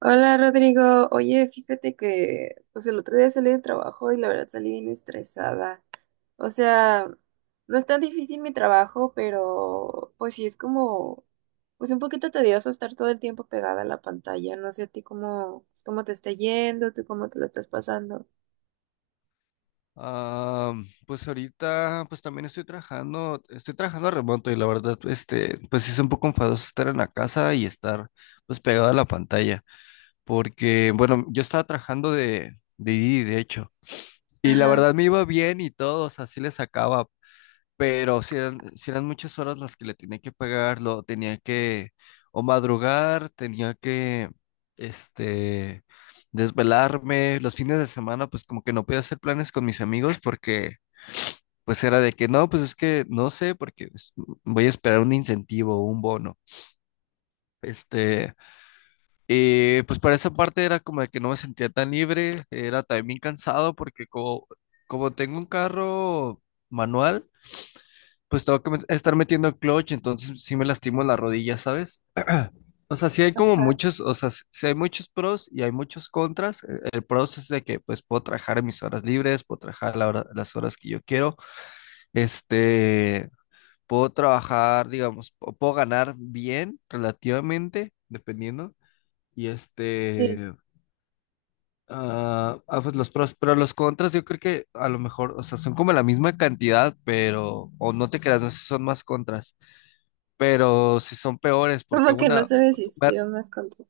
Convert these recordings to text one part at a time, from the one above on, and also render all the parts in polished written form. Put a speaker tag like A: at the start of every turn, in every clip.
A: Hola Rodrigo, oye, fíjate que pues el otro día salí del trabajo y la verdad salí bien estresada. O sea, no es tan difícil mi trabajo, pero pues sí es como pues un poquito tedioso estar todo el tiempo pegada a la pantalla. No sé a ti cómo, pues, cómo te está yendo, tú cómo te lo estás pasando.
B: Ah, pues ahorita, pues también estoy trabajando remoto y la verdad, pues sí es un poco enfadoso estar en la casa y pues pegado a la pantalla, porque, bueno, yo estaba trabajando de Didi, de hecho, y la
A: Ajá,
B: verdad me iba bien y todo, o sea, sí le sacaba, pero si eran, sí eran muchas horas las que le tenía que pagar, o madrugar, tenía que, este, desvelarme, los fines de semana, pues como que no podía hacer planes con mis amigos porque pues es que no sé, porque voy a esperar un incentivo o un bono. Este, y pues para esa parte era como de que no me sentía tan libre, era también cansado porque como tengo un carro manual, pues tengo que estar metiendo clutch, entonces sí me lastimo la rodilla, ¿sabes? O sea, sí hay como
A: ajá,
B: sí hay muchos pros y hay muchos contras. El pros es de que pues puedo trabajar en mis horas libres, puedo trabajar las horas que yo quiero. Este, Puedo trabajar, digamos, o puedo ganar bien, relativamente, dependiendo. Y
A: sí.
B: este, pues los pros, pero los contras yo creo que a lo mejor, o sea, son como la misma cantidad, pero, o no te creas, no sé si son más contras, pero si son peores,
A: Como que no sabes si sí
B: ver,
A: o más contra.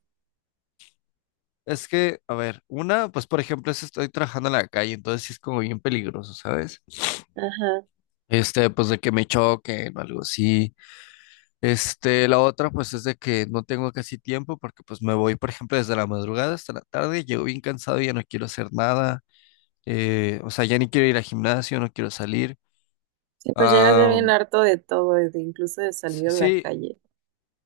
B: es que, a ver, una, pues por ejemplo, es estoy trabajando en la calle, entonces sí es como bien peligroso, ¿sabes?
A: Ajá.
B: Pues de que me choquen o algo así. La otra pues es de que no tengo casi tiempo porque pues me voy, por ejemplo, desde la madrugada hasta la tarde, llego bien cansado, ya no quiero hacer nada, o sea, ya ni quiero ir al gimnasio, no quiero salir.
A: Sí, pues llegas ya
B: Ah,
A: bien harto de todo, de incluso de salir a la
B: sí,
A: calle.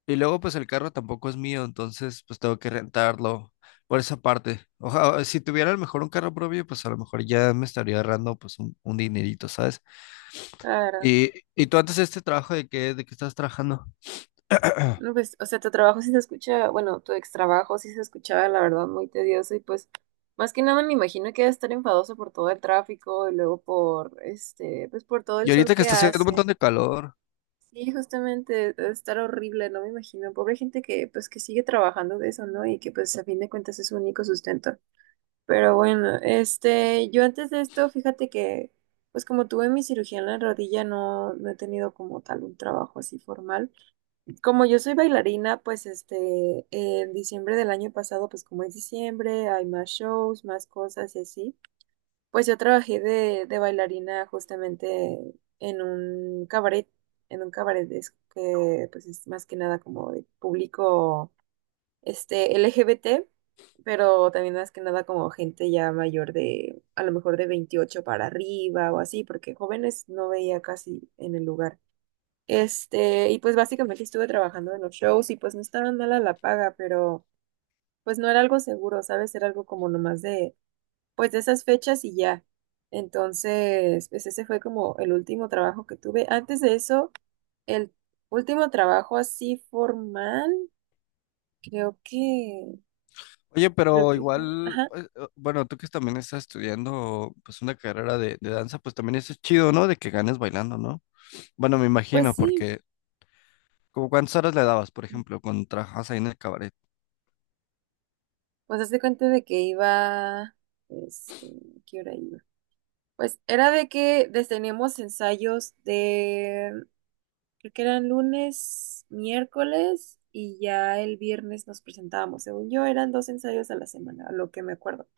B: y luego pues el carro tampoco es mío, entonces pues tengo que rentarlo por esa parte. Ojalá, si tuviera a lo mejor un carro propio, pues a lo mejor ya me estaría ahorrando pues un dinerito, ¿sabes?
A: Claro.
B: Y tú antes de este trabajo, ¿de qué estás trabajando?
A: No, pues, o sea, tu trabajo sí se escucha, bueno, tu ex trabajo sí se escuchaba, la verdad, muy tedioso y pues, más que nada me imagino que debe estar enfadoso por todo el tráfico y luego por, pues por todo el
B: Y
A: sol
B: ahorita que
A: que
B: está haciendo un
A: hace.
B: montón de calor.
A: Sí, justamente, debe estar horrible, no me imagino. Pobre gente que, pues, que sigue trabajando de eso, ¿no? Y que, pues, a fin de cuentas es su único sustento. Pero bueno, yo antes de esto, fíjate que, pues, como tuve mi cirugía en la rodilla, no he tenido como tal un trabajo así formal como yo soy bailarina, pues en diciembre del año pasado, pues como es diciembre, hay más shows, más cosas y así, pues yo trabajé de bailarina justamente en un cabaret es que pues es más que nada como de público este LGBT, pero también más que nada como gente ya mayor de, a lo mejor de 28 para arriba o así, porque jóvenes no veía casi en el lugar. Y pues básicamente estuve trabajando en los shows y pues no estaba mala la paga, pero pues no era algo seguro, ¿sabes? Era algo como nomás de, pues de esas fechas y ya. Entonces, pues ese fue como el último trabajo que tuve. Antes de eso, el último trabajo así formal, creo que,
B: Oye, pero igual,
A: ajá,
B: pues, bueno, tú que también estás estudiando pues una carrera de danza, pues también eso es chido, ¿no? De que ganes bailando, ¿no? Bueno, me
A: pues
B: imagino,
A: sí,
B: porque como cuántas horas le dabas, por ejemplo, cuando trabajabas ahí en el cabaret,
A: pues hazte cuenta de que iba, este, ¿qué hora iba? Pues era de que teníamos ensayos de. Creo que eran lunes, miércoles y ya el viernes nos presentábamos. Según yo, eran dos ensayos a la semana, a lo que me acuerdo.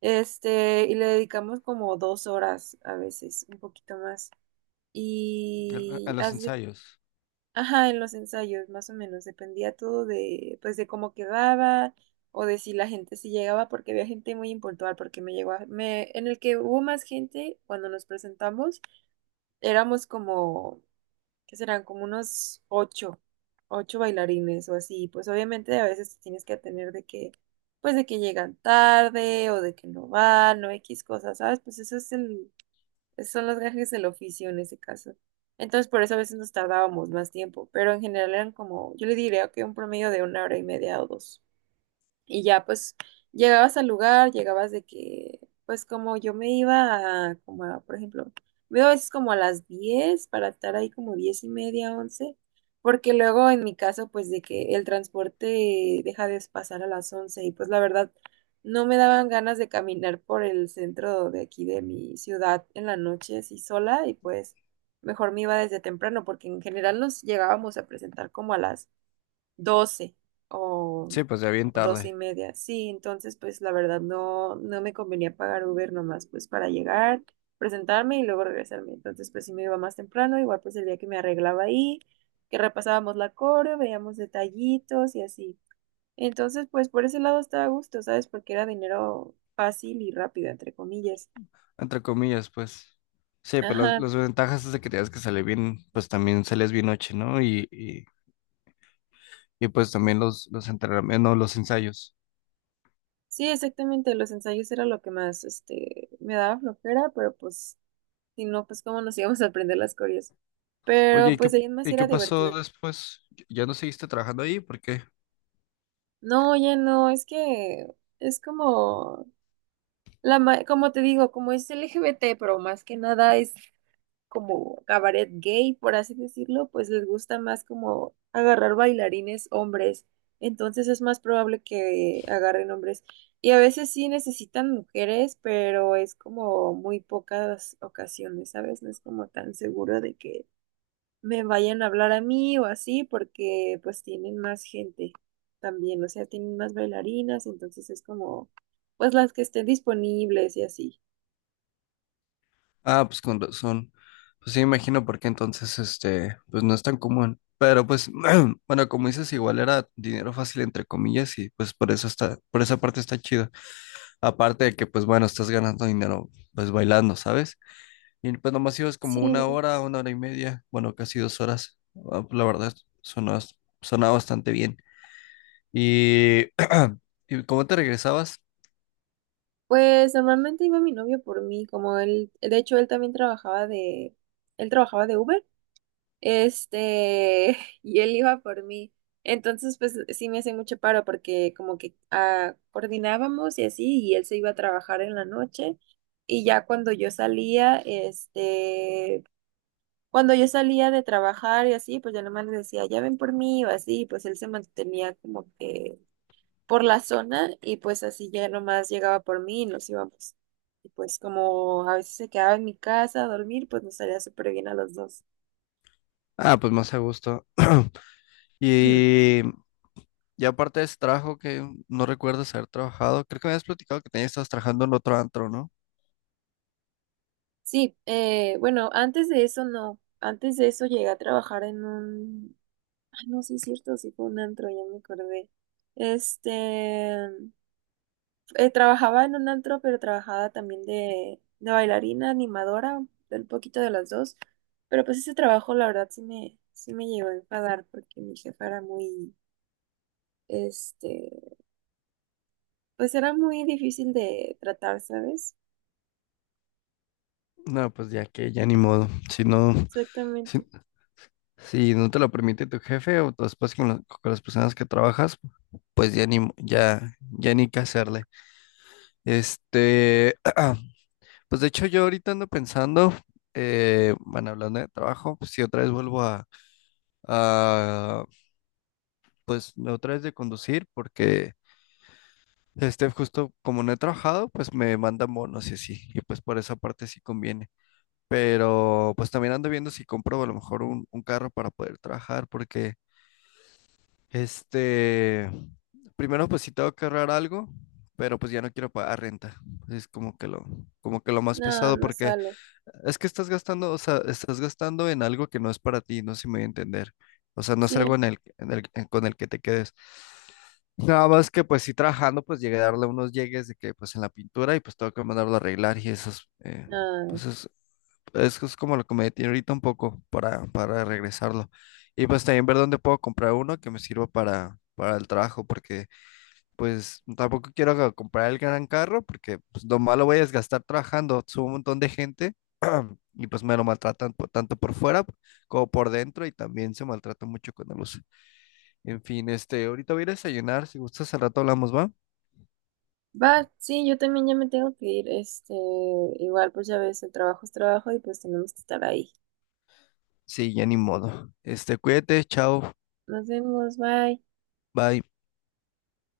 A: Y le dedicamos como dos horas a veces, un poquito más.
B: a
A: Y
B: los
A: hace,
B: ensayos.
A: ajá, en los ensayos, más o menos, dependía todo de, pues, de cómo quedaba o de si la gente si llegaba, porque había gente muy impuntual, porque me, en el que hubo más gente cuando nos presentamos, éramos como que serán como unos ocho, ocho bailarines o así. Pues obviamente a veces tienes que atender de que, pues de que llegan tarde o de que no van o X cosas, ¿sabes? Pues esos son los gajes del oficio en ese caso. Entonces por eso a veces nos tardábamos más tiempo, pero en general eran como, yo le diría que un promedio de una hora y media o dos. Y ya pues llegabas al lugar, llegabas de que, pues como yo me iba a, como a, por ejemplo, me iba a veces como a las 10 para estar ahí como 10 y media, once, porque luego en mi caso pues de que el transporte deja de pasar a las 11 y pues la verdad no me daban ganas de caminar por el centro de aquí de mi ciudad en la noche así sola y pues mejor me iba desde temprano porque en general nos llegábamos a presentar como a las 12 o
B: Sí, pues ya bien
A: 12 y
B: tarde,
A: media. Sí, entonces pues la verdad no me convenía pagar Uber nomás pues para llegar, presentarme y luego regresarme. Entonces pues sí me iba más temprano, igual pues el día que me arreglaba ahí, que repasábamos la coreo, veíamos detallitos y así. Entonces pues por ese lado estaba a gusto, ¿sabes? Porque era dinero fácil y rápido, entre comillas.
B: entre comillas, pues. Sí, pero las,
A: Ajá.
B: las ventajas es de que tienes que salir bien, pues también sales bien noche, ¿no? Y pues también los entrenamientos, no, los ensayos.
A: Sí, exactamente, los ensayos era lo que más me daba flojera, pero pues, si no, pues cómo nos íbamos a aprender las coreas.
B: Oye,
A: Pero
B: ¿y qué,
A: pues ahí en más
B: ¿y qué
A: era
B: pasó
A: divertido.
B: después? ¿Ya no seguiste trabajando ahí? ¿Por qué?
A: No, ya no, es que es como como te digo, como es LGBT, pero más que nada es como cabaret gay, por así decirlo, pues les gusta más como agarrar bailarines hombres. Entonces es más probable que agarren hombres. Y a veces sí necesitan mujeres, pero es como muy pocas ocasiones, ¿sabes? No es como tan seguro de que me vayan a hablar a mí o así, porque pues tienen más gente también, o sea, tienen más bailarinas, entonces es como, pues las que estén disponibles y así.
B: Ah, pues con razón. Pues sí, imagino porque entonces, pues no es tan común. Pero pues, bueno, como dices, igual era dinero fácil entre comillas y pues por eso por esa parte está chido. Aparte de que pues bueno, estás ganando dinero pues bailando, ¿sabes? Y pues nomás ibas como
A: Sí, no,
B: una hora y media, bueno, casi dos horas. La verdad, sonó, sonaba bastante bien. Y, ¿Y cómo te regresabas?
A: pues normalmente iba mi novio por mí, como él, de hecho él también trabajaba él trabajaba de Uber, este, y él iba por mí. Entonces, pues sí me hacía mucho paro porque como que ah, coordinábamos y así, y él se iba a trabajar en la noche. Y ya cuando yo salía, cuando yo salía de trabajar y así, pues yo nomás le decía, ya ven por mí o así, pues él se mantenía como que por la zona y pues así ya nomás llegaba por mí y nos íbamos. Y pues como a veces se quedaba en mi casa a dormir, pues nos salía súper bien a los dos.
B: Ah, pues más a gusto. Y Y aparte de ese trabajo que no recuerdas haber trabajado, creo que me habías platicado que tenías, estabas trabajando en otro antro, ¿no?
A: Sí, bueno, antes de eso no, antes de eso llegué a trabajar en un, ay no, sí es cierto, sí fue un antro, ya me acordé. Este, trabajaba en un antro, pero trabajaba también de bailarina, animadora, un poquito de las dos. Pero pues ese trabajo, la verdad, sí me llegó a enfadar porque mi jefa era muy, este, pues era muy difícil de tratar, ¿sabes?
B: No, pues ya que, ya ni modo. Si no, si,
A: Exactamente.
B: si no te lo permite tu jefe o tu esposa con las personas que trabajas, pues ya ni, ya ni qué hacerle. Este, pues de hecho yo ahorita ando pensando, bueno, hablando de trabajo, pues si otra vez vuelvo a, pues otra vez de conducir. Justo como no he trabajado, pues me mandan bonos y así, y pues por esa parte sí conviene. Pero pues también ando viendo si compro a lo mejor un carro para poder trabajar, porque este, primero pues sí tengo que ahorrar algo, pero pues ya no quiero pagar renta. Es como que lo más
A: No,
B: pesado,
A: no
B: porque
A: sale.
B: es que estás gastando, o sea, estás gastando en algo que no es para ti, no sé si me voy a entender. O sea, no es
A: Sí,
B: algo con el que te quedes. Nada más que pues sí trabajando, pues llegué a darle unos llegues de que pues en la pintura y pues tengo que mandarlo a arreglar y eso es,
A: no.
B: pues es, es como lo que me detiene ahorita un poco para regresarlo. Y pues también ver dónde puedo comprar uno que me sirva para el trabajo, porque pues tampoco quiero comprar el gran carro, porque pues, lo malo voy a es gastar trabajando, subo un montón de gente y pues me lo maltratan tanto por fuera como por dentro y también se maltrata mucho con la luz. En fin, ahorita voy a ir a desayunar, si gustas al rato hablamos, ¿va?
A: Va, sí, yo también ya me tengo que ir. Igual, pues ya ves, el trabajo es trabajo y pues tenemos que estar ahí.
B: Sí, ya ni modo. Cuídate, chao,
A: Nos vemos, bye.
B: bye.